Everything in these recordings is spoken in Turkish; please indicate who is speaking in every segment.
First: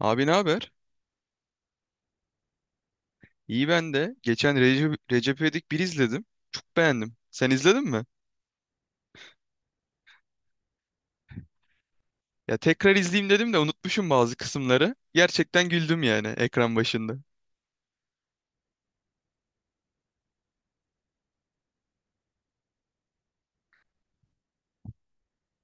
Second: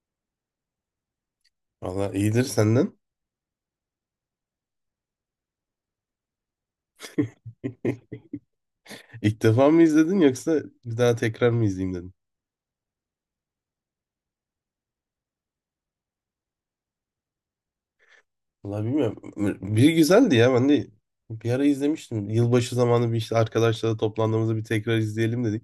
Speaker 1: Abi ne haber?
Speaker 2: Valla iyidir senden.
Speaker 1: İyi ben de. Geçen Recep İvedik 1 izledim. Çok beğendim. Sen izledin mi?
Speaker 2: İlk defa mı izledin yoksa bir daha tekrar mı izleyeyim dedin?
Speaker 1: Ya tekrar izleyeyim dedim de unutmuşum bazı kısımları. Gerçekten güldüm yani ekran başında.
Speaker 2: Valla bilmiyorum. Bir güzeldi ya ben de bir ara izlemiştim. Yılbaşı zamanı bir işte arkadaşlarla toplandığımızda bir tekrar izleyelim dedik.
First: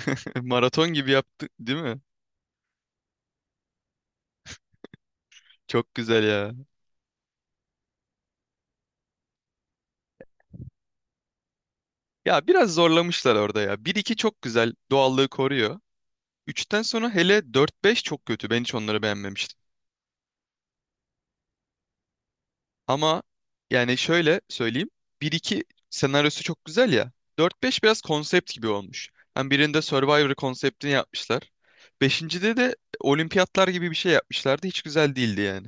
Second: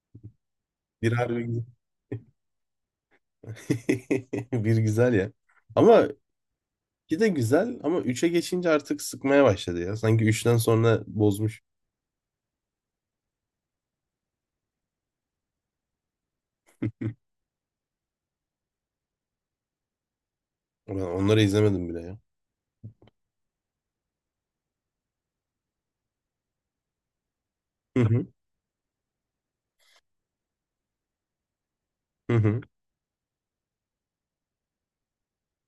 Speaker 1: Maraton gibi
Speaker 2: Bir harbi
Speaker 1: yaptı,
Speaker 2: güzel.
Speaker 1: değil mi?
Speaker 2: Bir güzel ya.
Speaker 1: Çok
Speaker 2: Ama
Speaker 1: güzel ya.
Speaker 2: iki de güzel ama üçe geçince artık sıkmaya başladı ya. Sanki üçten sonra bozmuş.
Speaker 1: Ya biraz zorlamışlar orada ya. Bir iki çok güzel, doğallığı koruyor. Üçten sonra hele dört beş çok kötü. Ben hiç onları beğenmemiştim.
Speaker 2: Ben onları izlemedim bile ya.
Speaker 1: Ama yani şöyle söyleyeyim. Bir iki senaryosu çok güzel ya. Dört beş biraz
Speaker 2: Hı hı.
Speaker 1: konsept gibi olmuş. Hem birinde Survivor konseptini yapmışlar.
Speaker 2: Hı
Speaker 1: Beşincide
Speaker 2: hı.
Speaker 1: de olimpiyatlar gibi bir şey yapmışlardı. Hiç güzel değildi yani.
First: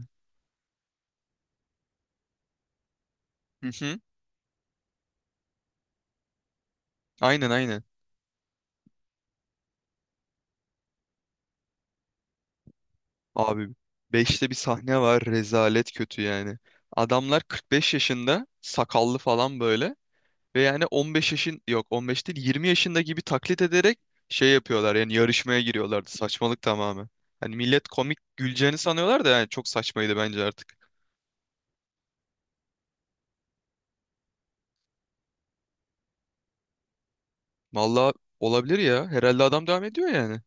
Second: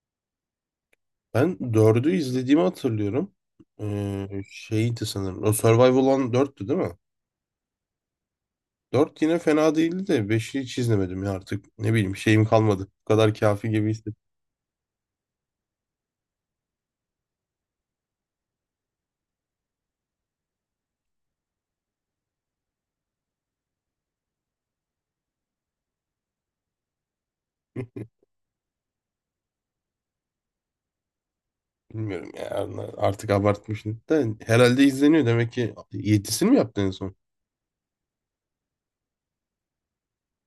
Speaker 2: Ben dördü izlediğimi hatırlıyorum.
Speaker 1: Hı hı.
Speaker 2: Şeydi sanırım. O Survival olan dörttü, değil mi?
Speaker 1: Aynen aynen.
Speaker 2: Dört yine fena değildi de beşi hiç izlemedim ya artık. Ne bileyim şeyim kalmadı. Bu kadar
Speaker 1: Abi
Speaker 2: kafi gibi hissettim.
Speaker 1: beşte bir sahne var, rezalet kötü yani. Adamlar 45 yaşında sakallı falan böyle. Ve yani 15 yaşın yok, 15 değil 20 yaşında gibi taklit ederek şey yapıyorlar, yani yarışmaya giriyorlardı, saçmalık tamamen. Hani millet komik güleceğini sanıyorlar da yani çok saçmaydı bence artık.
Speaker 2: Bilmiyorum ya artık abartmışım. Da herhalde izleniyor demek ki. Yedisini mi yaptı en son?
Speaker 1: Vallahi olabilir ya, herhalde adam devam ediyor yani.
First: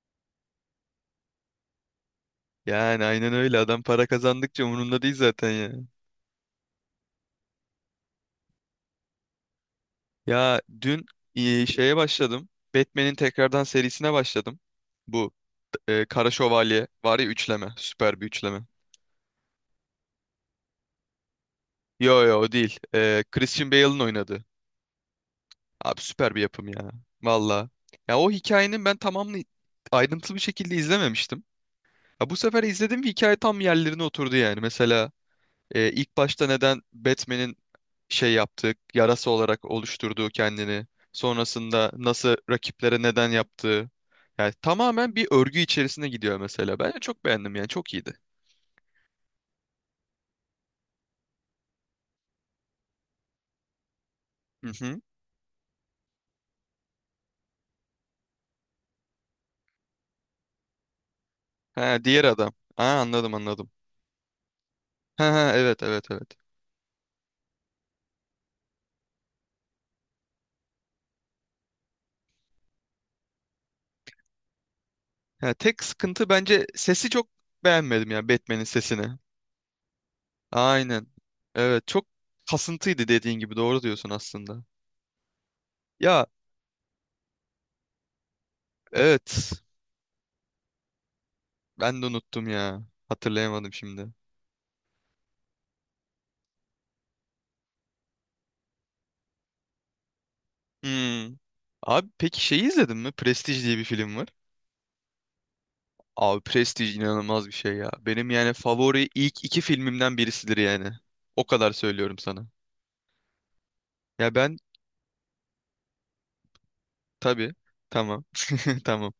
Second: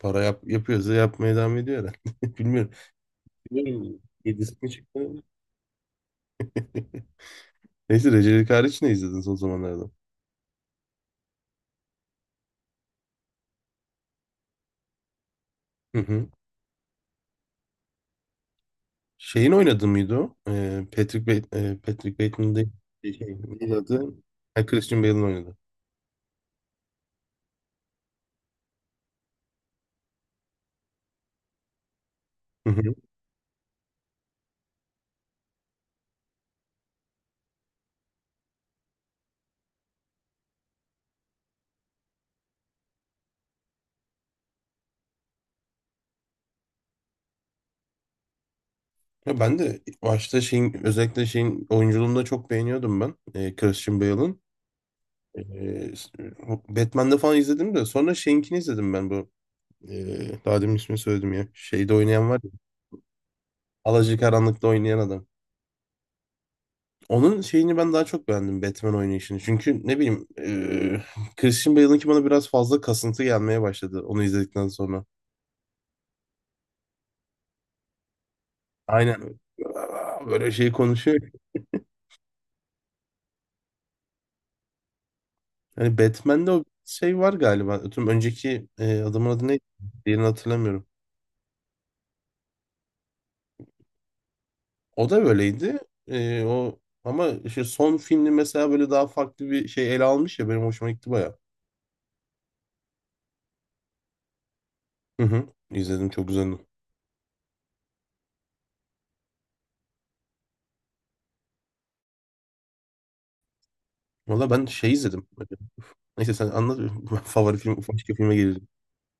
Speaker 2: Para yapıyorsa yapmaya devam ediyor herhalde. Bilmiyorum.
Speaker 1: Yani aynen öyle, adam
Speaker 2: Bilmiyorum.
Speaker 1: para
Speaker 2: Yedisi
Speaker 1: kazandıkça
Speaker 2: mi çıktı?
Speaker 1: umurunda değil zaten ya.
Speaker 2: Neyse Recep hariç ne izledin son zamanlarda?
Speaker 1: Ya dün şeye başladım, Batman'in tekrardan serisine başladım. Bu
Speaker 2: Hı hı.
Speaker 1: Kara Şövalye var ya, üçleme, süper bir üçleme.
Speaker 2: Şeyin oynadı mıydı o? Patrick
Speaker 1: Yo yo o
Speaker 2: Bateman değil.
Speaker 1: değil.
Speaker 2: Şey,
Speaker 1: Christian
Speaker 2: neydi
Speaker 1: Bale'ın
Speaker 2: adı?
Speaker 1: oynadığı.
Speaker 2: Ha, Christian Bale'ın oynadı.
Speaker 1: Abi süper bir yapım ya. Valla. Ya o hikayenin ben tamamını ayrıntılı bir şekilde izlememiştim. Ya bu sefer izledim ve hikaye tam yerlerine oturdu yani. Mesela ilk başta neden Batman'in şey yaptığı, yarası olarak oluşturduğu kendini. Sonrasında nasıl rakiplere neden yaptığı. Yani tamamen bir örgü içerisine gidiyor mesela. Ben de çok beğendim yani, çok iyiydi.
Speaker 2: Ya ben de başta şeyin özellikle şeyin oyunculuğunu da çok beğeniyordum ben. Christian Bale'ın.
Speaker 1: Hı hı.
Speaker 2: E, Batman'de falan izledim de sonra şeyinkini izledim ben bu. Daha demin ismini söyledim ya. Şeyde
Speaker 1: Ha, diğer
Speaker 2: oynayan var ya.
Speaker 1: adam. Ha, anladım anladım.
Speaker 2: Alacakaranlık'ta oynayan
Speaker 1: Ha,
Speaker 2: adam.
Speaker 1: ha, evet evet evet.
Speaker 2: Onun şeyini ben daha çok beğendim Batman oynayışını. Çünkü ne bileyim Christian Bale'ınki bana biraz fazla kasıntı gelmeye başladı onu izledikten sonra.
Speaker 1: Ha, tek sıkıntı bence sesi, çok beğenmedim ya Batman'in sesini.
Speaker 2: Aynen. Böyle şey
Speaker 1: Aynen.
Speaker 2: konuşuyor.
Speaker 1: Evet, çok kasıntıydı, dediğin gibi, doğru diyorsun aslında.
Speaker 2: Yani
Speaker 1: Ya
Speaker 2: Batman'de o şey var galiba. Tüm önceki adamın adı
Speaker 1: evet,
Speaker 2: neydi? Diğerini hatırlamıyorum.
Speaker 1: ben de unuttum ya. Hatırlayamadım şimdi.
Speaker 2: O da böyleydi. O ama işte son filmi mesela böyle daha farklı bir şey ele almış ya benim hoşuma gitti
Speaker 1: Hmm.
Speaker 2: baya.
Speaker 1: Abi peki şeyi izledin mi? Prestige diye bir film var.
Speaker 2: Hı hı. İzledim, çok
Speaker 1: Abi
Speaker 2: güzeldi.
Speaker 1: Prestige inanılmaz bir şey ya. Benim yani favori ilk iki filmimden birisidir yani. O kadar söylüyorum sana. Ya
Speaker 2: Valla
Speaker 1: ben,
Speaker 2: ben şey izledim. Neyse sen anlat. Ben
Speaker 1: tabii,
Speaker 2: favori film başka
Speaker 1: tamam.
Speaker 2: filme gelelim.
Speaker 1: Tamam.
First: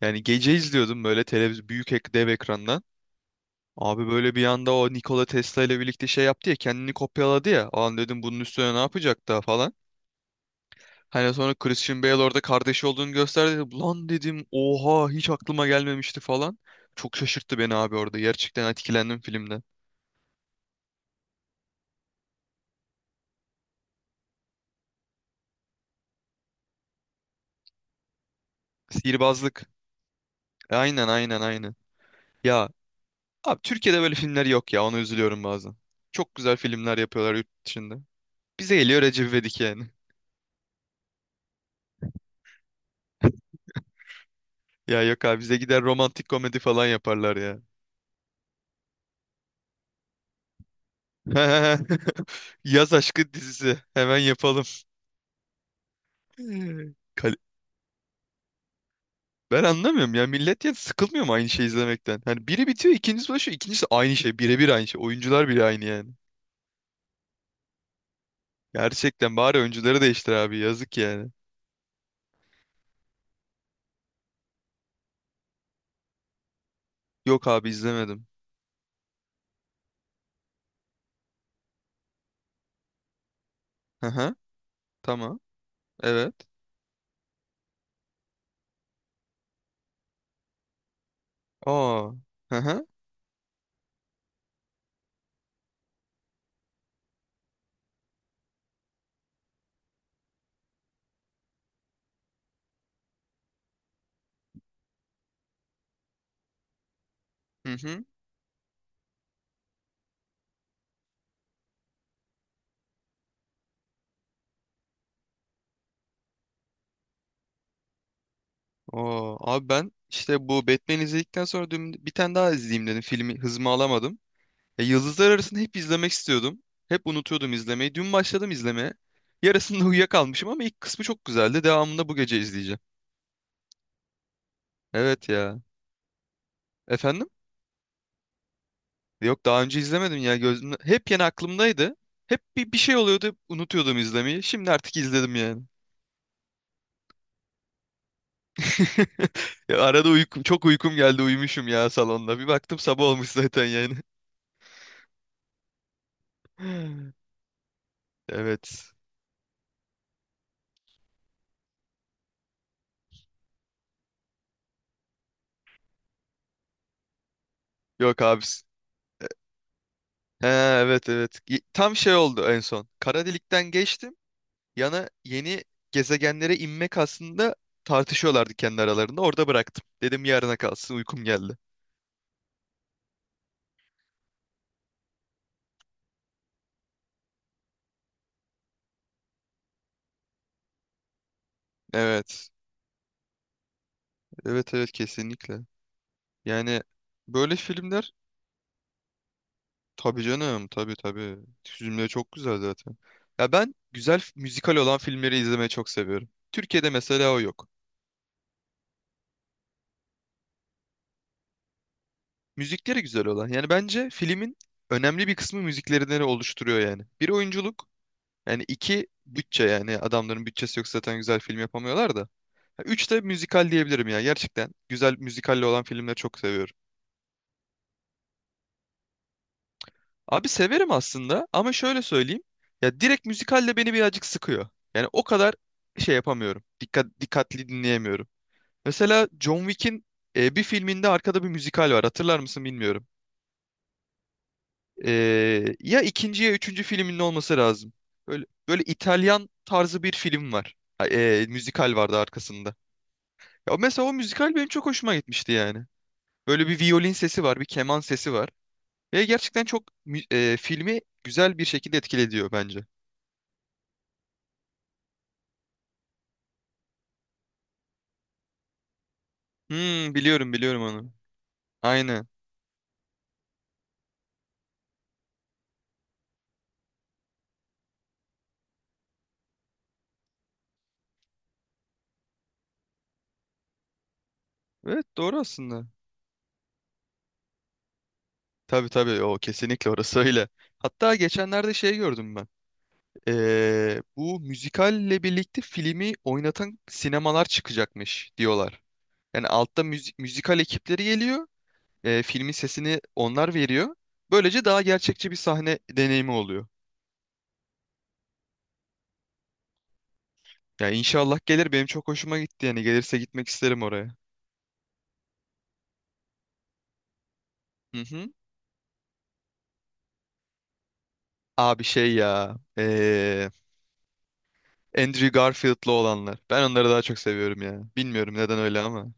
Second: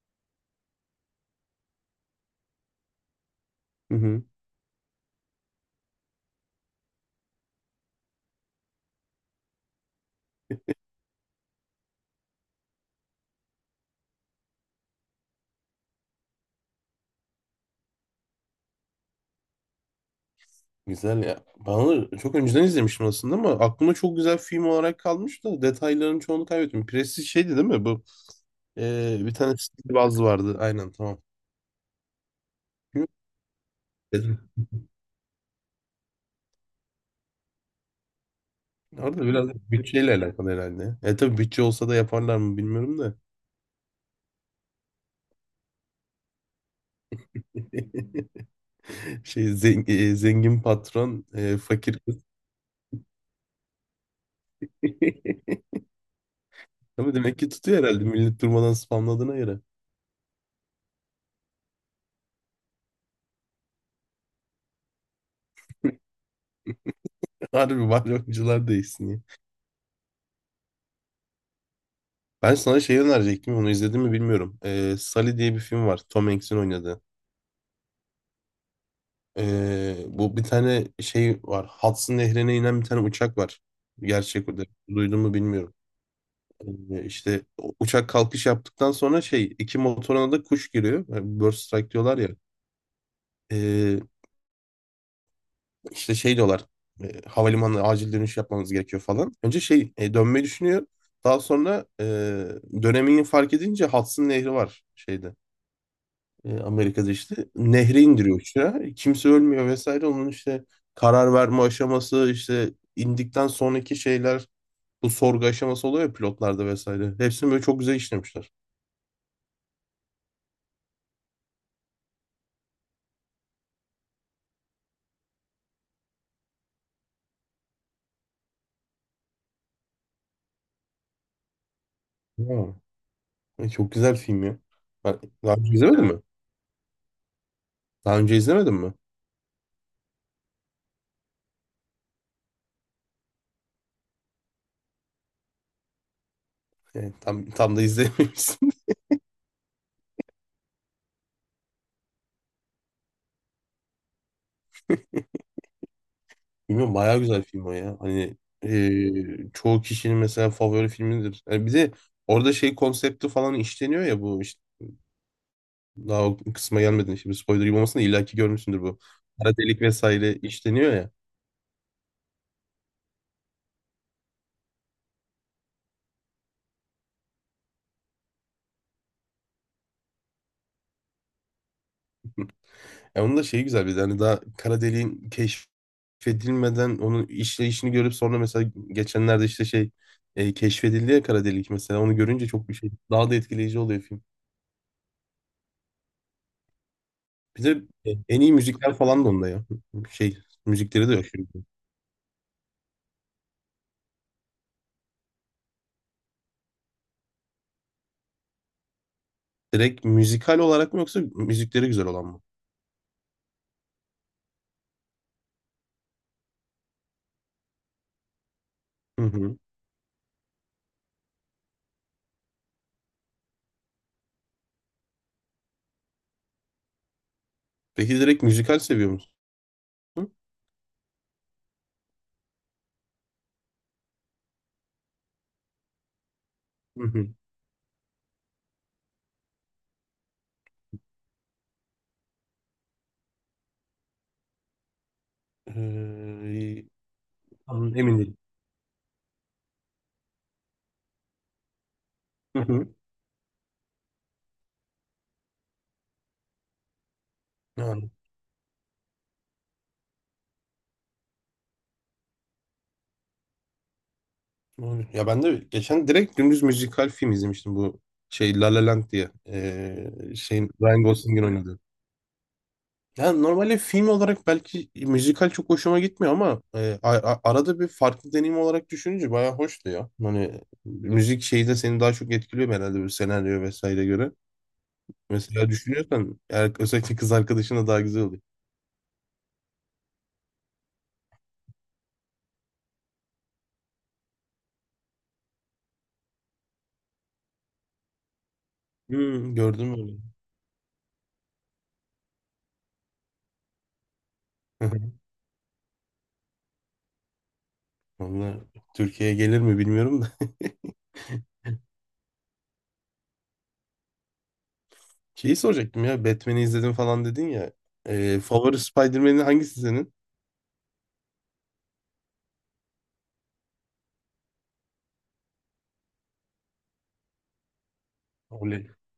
Speaker 1: Yani gece izliyordum böyle televizyon, büyük ek dev ekrandan.
Speaker 2: Hı
Speaker 1: Abi
Speaker 2: hı.
Speaker 1: böyle bir anda o Nikola Tesla ile birlikte şey yaptı ya, kendini kopyaladı ya. O an dedim bunun üstüne ne yapacak daha falan. Hani sonra Christian Bale orada kardeşi olduğunu gösterdi. Lan dedim, oha, hiç aklıma gelmemişti falan. Çok şaşırttı beni abi orada. Gerçekten etkilendim filmden.
Speaker 2: Güzel ya. Ben onu çok önceden izlemiştim aslında ama aklımda çok güzel film olarak kalmış da detayların çoğunu kaybettim. Prestij şeydi, değil mi bu? Bir tane
Speaker 1: Sihirbazlık.
Speaker 2: Steve Woz vardı. Aynen,
Speaker 1: Aynen
Speaker 2: tamam.
Speaker 1: aynen aynen. Ya abi Türkiye'de böyle
Speaker 2: Hı.
Speaker 1: filmler yok ya, ona üzülüyorum bazen. Çok güzel filmler yapıyorlar yurt dışında. Bize geliyor
Speaker 2: Orada
Speaker 1: Recep
Speaker 2: biraz da
Speaker 1: İvedik yani.
Speaker 2: bütçeyle alakalı herhalde. Tabii bütçe olsa da yaparlar mı bilmiyorum da.
Speaker 1: Ya yok abi, bize gider romantik komedi falan yaparlar ya.
Speaker 2: Şey zengin patron, fakir kız.
Speaker 1: Yaz aşkı dizisi. Hemen yapalım.
Speaker 2: Ama
Speaker 1: Kal-
Speaker 2: demek ki tutuyor herhalde, millet durmadan spamladığına göre.
Speaker 1: Ben anlamıyorum ya. Millet ya sıkılmıyor mu aynı şeyi izlemekten? Hani biri bitiyor, ikincisi başlıyor, ikincisi aynı şey. Birebir aynı şey. Oyuncular bile aynı yani.
Speaker 2: Harbi bari oyuncular değişsin ya.
Speaker 1: Gerçekten bari oyuncuları değiştir abi. Yazık yani.
Speaker 2: Ben sana şey önerecektim, onu izledim mi bilmiyorum. Sully diye bir film var, Tom Hanks'in oynadığı.
Speaker 1: Yok abi, izlemedim.
Speaker 2: Bu bir tane şey var. Hudson Nehri'ne inen bir tane uçak var.
Speaker 1: Hı hı.
Speaker 2: Gerçek o da. Duydun mu
Speaker 1: Tamam.
Speaker 2: bilmiyorum.
Speaker 1: Evet.
Speaker 2: İşte uçak kalkış yaptıktan sonra şey iki motoruna da kuş giriyor. Yani bird strike
Speaker 1: Aa.
Speaker 2: diyorlar ya.
Speaker 1: Hı hı.
Speaker 2: Ee, işte şey diyorlar. Havalimanına acil dönüş yapmamız gerekiyor falan. Önce şey dönmeyi düşünüyor. Daha sonra dönemini fark edince Hudson Nehri var şeyde. Amerika'da işte.
Speaker 1: Hı
Speaker 2: Nehri
Speaker 1: hı.
Speaker 2: indiriyor uçağı. Kimse ölmüyor vesaire. Onun işte karar verme aşaması işte indikten sonraki şeyler, bu sorgu aşaması oluyor ya pilotlarda vesaire. Hepsini böyle çok güzel işlemişler.
Speaker 1: Aa. Abi ben işte bu Batman'i izledikten sonra dün bir tane daha izleyeyim dedim. Filmi, hızımı alamadım. Ya Yıldızlar Arası'nı hep izlemek istiyordum. Hep unutuyordum izlemeyi. Dün başladım izlemeye. Yarısında uyuyakalmışım ama ilk kısmı çok güzeldi. Devamında bu gece
Speaker 2: Ya.
Speaker 1: izleyeceğim.
Speaker 2: Ay, çok güzel film ya. Ben
Speaker 1: Evet
Speaker 2: daha
Speaker 1: ya.
Speaker 2: önce izlemedin mi?
Speaker 1: Efendim?
Speaker 2: Daha önce izlemedin mi?
Speaker 1: Yok, daha önce izlemedim ya. Gözüm, hep yeni aklımdaydı. Hep bir şey oluyordu. Unutuyordum izlemeyi. Şimdi artık izledim yani.
Speaker 2: Yani tam da izlememişsin.
Speaker 1: Ya arada çok uykum geldi. Uyumuşum ya salonda. Bir baktım sabah olmuş zaten yani.
Speaker 2: Bilmiyorum, bayağı güzel film o ya. Hani
Speaker 1: Evet.
Speaker 2: çoğu kişinin mesela favori filmidir. Yani bir de orada şey konsepti falan işleniyor ya, bu işte daha o kısma gelmedin. Şimdi spoiler gibi olmasın da
Speaker 1: Yok
Speaker 2: illaki
Speaker 1: abi.
Speaker 2: görmüşsündür bu. Kara delik vesaire
Speaker 1: He,
Speaker 2: işleniyor
Speaker 1: evet
Speaker 2: ya.
Speaker 1: evet. Tam şey oldu en son. Kara delikten geçtim. Yana yeni gezegenlere inmek aslında tartışıyorlardı kendi aralarında. Orada bıraktım. Dedim yarına kalsın, uykum geldi.
Speaker 2: Ya onun da şeyi güzel, bir de hani daha kara deliğin keşfedilmeden onun işleyişini görüp sonra mesela geçenlerde işte şey keşfedildi ya kara delik, mesela onu görünce
Speaker 1: Evet.
Speaker 2: çok bir şey daha da etkileyici oluyor film.
Speaker 1: Evet evet, kesinlikle. Yani böyle
Speaker 2: Bir de
Speaker 1: filmler,
Speaker 2: en iyi müzikler falan da onda ya.
Speaker 1: tabii
Speaker 2: Şey
Speaker 1: canım, tabii
Speaker 2: müzikleri de yok
Speaker 1: tabii.
Speaker 2: şimdi.
Speaker 1: Filmleri çok güzel zaten. Ya ben güzel müzikal olan filmleri izlemeyi çok seviyorum. Türkiye'de mesela o yok.
Speaker 2: Direkt müzikal olarak mı yoksa müzikleri güzel olan mı?
Speaker 1: Müzikleri güzel olan. Yani bence filmin önemli bir kısmı müziklerinden oluşturuyor yani. Bir, oyunculuk. Yani iki,
Speaker 2: Hı hı.
Speaker 1: bütçe, yani adamların bütçesi yok, zaten güzel film yapamıyorlar da. Üç de müzikal diyebilirim ya. Gerçekten güzel müzikalle olan filmleri çok seviyorum.
Speaker 2: Peki direkt müzikal seviyor musun?
Speaker 1: Abi severim aslında ama şöyle söyleyeyim. Ya direkt müzikalle beni birazcık sıkıyor. Yani o kadar şey yapamıyorum.
Speaker 2: Hı hı.
Speaker 1: Dikkatli dinleyemiyorum. Mesela John Wick'in bir filminde arkada bir müzikal var. Hatırlar mısın bilmiyorum. E, Ya ikinci ya üçüncü
Speaker 2: Ee,
Speaker 1: filminin olması lazım.
Speaker 2: tam emin değilim.
Speaker 1: Böyle İtalyan tarzı bir film var. Ha, müzikal vardı
Speaker 2: Hı
Speaker 1: arkasında.
Speaker 2: hı.
Speaker 1: Ya mesela o müzikal benim çok hoşuma gitmişti yani. Böyle bir violin sesi var, bir
Speaker 2: Ha,
Speaker 1: keman sesi var. Ve gerçekten çok filmi güzel bir şekilde etkilediyor bence.
Speaker 2: doğru. Ya ben de geçen direkt dümdüz müzikal film izlemiştim, bu şey La La Land diye. Ee,
Speaker 1: Biliyorum
Speaker 2: şeyin
Speaker 1: biliyorum
Speaker 2: Ryan
Speaker 1: onu.
Speaker 2: Gosling'in oynadığı.
Speaker 1: Aynen.
Speaker 2: Yani normalde film olarak belki müzikal çok hoşuma gitmiyor ama arada bir farklı deneyim olarak düşününce bayağı hoştu ya. Hani müzik şeyi de seni daha çok etkiliyor herhalde bir senaryo vesaire göre.
Speaker 1: Evet, doğru
Speaker 2: Mesela
Speaker 1: aslında.
Speaker 2: düşünüyorsan eğer özellikle kız arkadaşına daha güzel oluyor.
Speaker 1: Tabii tabii, o kesinlikle, orası öyle. Hatta geçenlerde şey gördüm ben. Bu müzikalle birlikte filmi oynatan sinemalar çıkacakmış diyorlar. Yani
Speaker 2: Hmm,
Speaker 1: altta
Speaker 2: gördüm öyle.
Speaker 1: müzikal ekipleri geliyor. Filmin sesini onlar veriyor. Böylece daha gerçekçi bir sahne deneyimi oluyor.
Speaker 2: Vallahi Türkiye'ye gelir mi bilmiyorum da.
Speaker 1: Ya inşallah gelir, benim çok hoşuma gitti, yani gelirse gitmek isterim oraya.
Speaker 2: Şeyi soracaktım ya, Batman'i izledim falan dedin ya.
Speaker 1: Hı hı.
Speaker 2: Favori Spider-Man'in hangisi senin?
Speaker 1: Abi şey ya. Andrew Garfield'lı olanlar. Ben onları daha çok seviyorum ya. Bilmiyorum neden öyle
Speaker 2: Oley.
Speaker 1: ama.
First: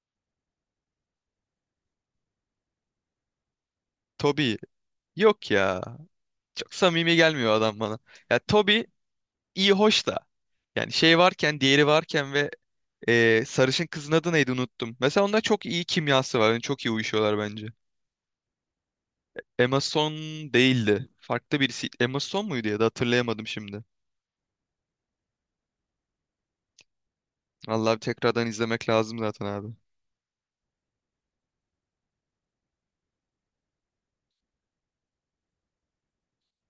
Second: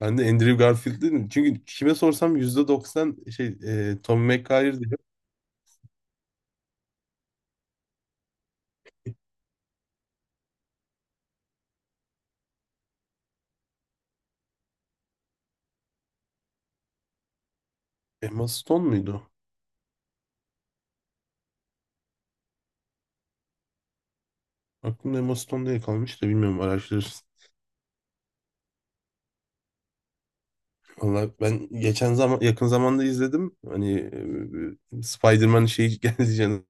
Speaker 2: Ben de Andrew Garfield dedim. Çünkü kime sorsam %90 şey Tobey
Speaker 1: Toby,
Speaker 2: Maguire diyor.
Speaker 1: yok ya. Çok samimi gelmiyor adam bana. Ya Toby iyi hoş da. Yani şey varken, diğeri varken ve sarışın kızın adı neydi, unuttum. Mesela onda çok iyi kimyası var. Yani çok iyi uyuşuyorlar bence.
Speaker 2: Emma Stone muydu?
Speaker 1: Emma Stone değildi. Farklı birisi. Emma Stone muydu ya da, hatırlayamadım şimdi.
Speaker 2: Aklımda Emma Stone diye kalmış da bilmiyorum, araştırırız.
Speaker 1: Vallahi bir tekrardan izlemek lazım zaten abi.
Speaker 2: Valla ben geçen zaman yakın zamanda izledim. Hani Spider-Man şeyi geldi canım.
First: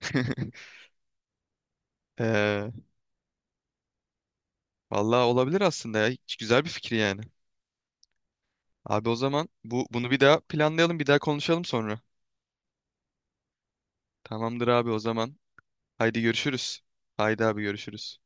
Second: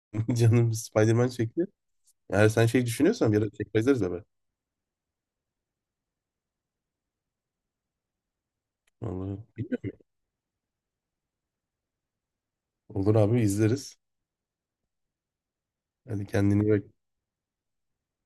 Speaker 2: Canım Spider-Man çekti. Eğer sen
Speaker 1: Eee
Speaker 2: şey düşünüyorsan bir ara tekrar izleriz abi.
Speaker 1: Vallahi olabilir aslında ya. Hiç güzel bir fikir yani. Abi o
Speaker 2: Vallahi
Speaker 1: zaman bu
Speaker 2: bilmiyorum.
Speaker 1: bunu bir daha planlayalım, bir daha konuşalım sonra.
Speaker 2: Olur abi izleriz.
Speaker 1: Tamamdır abi o zaman. Haydi
Speaker 2: Hadi kendine iyi
Speaker 1: görüşürüz.
Speaker 2: bak.
Speaker 1: Haydi abi görüşürüz.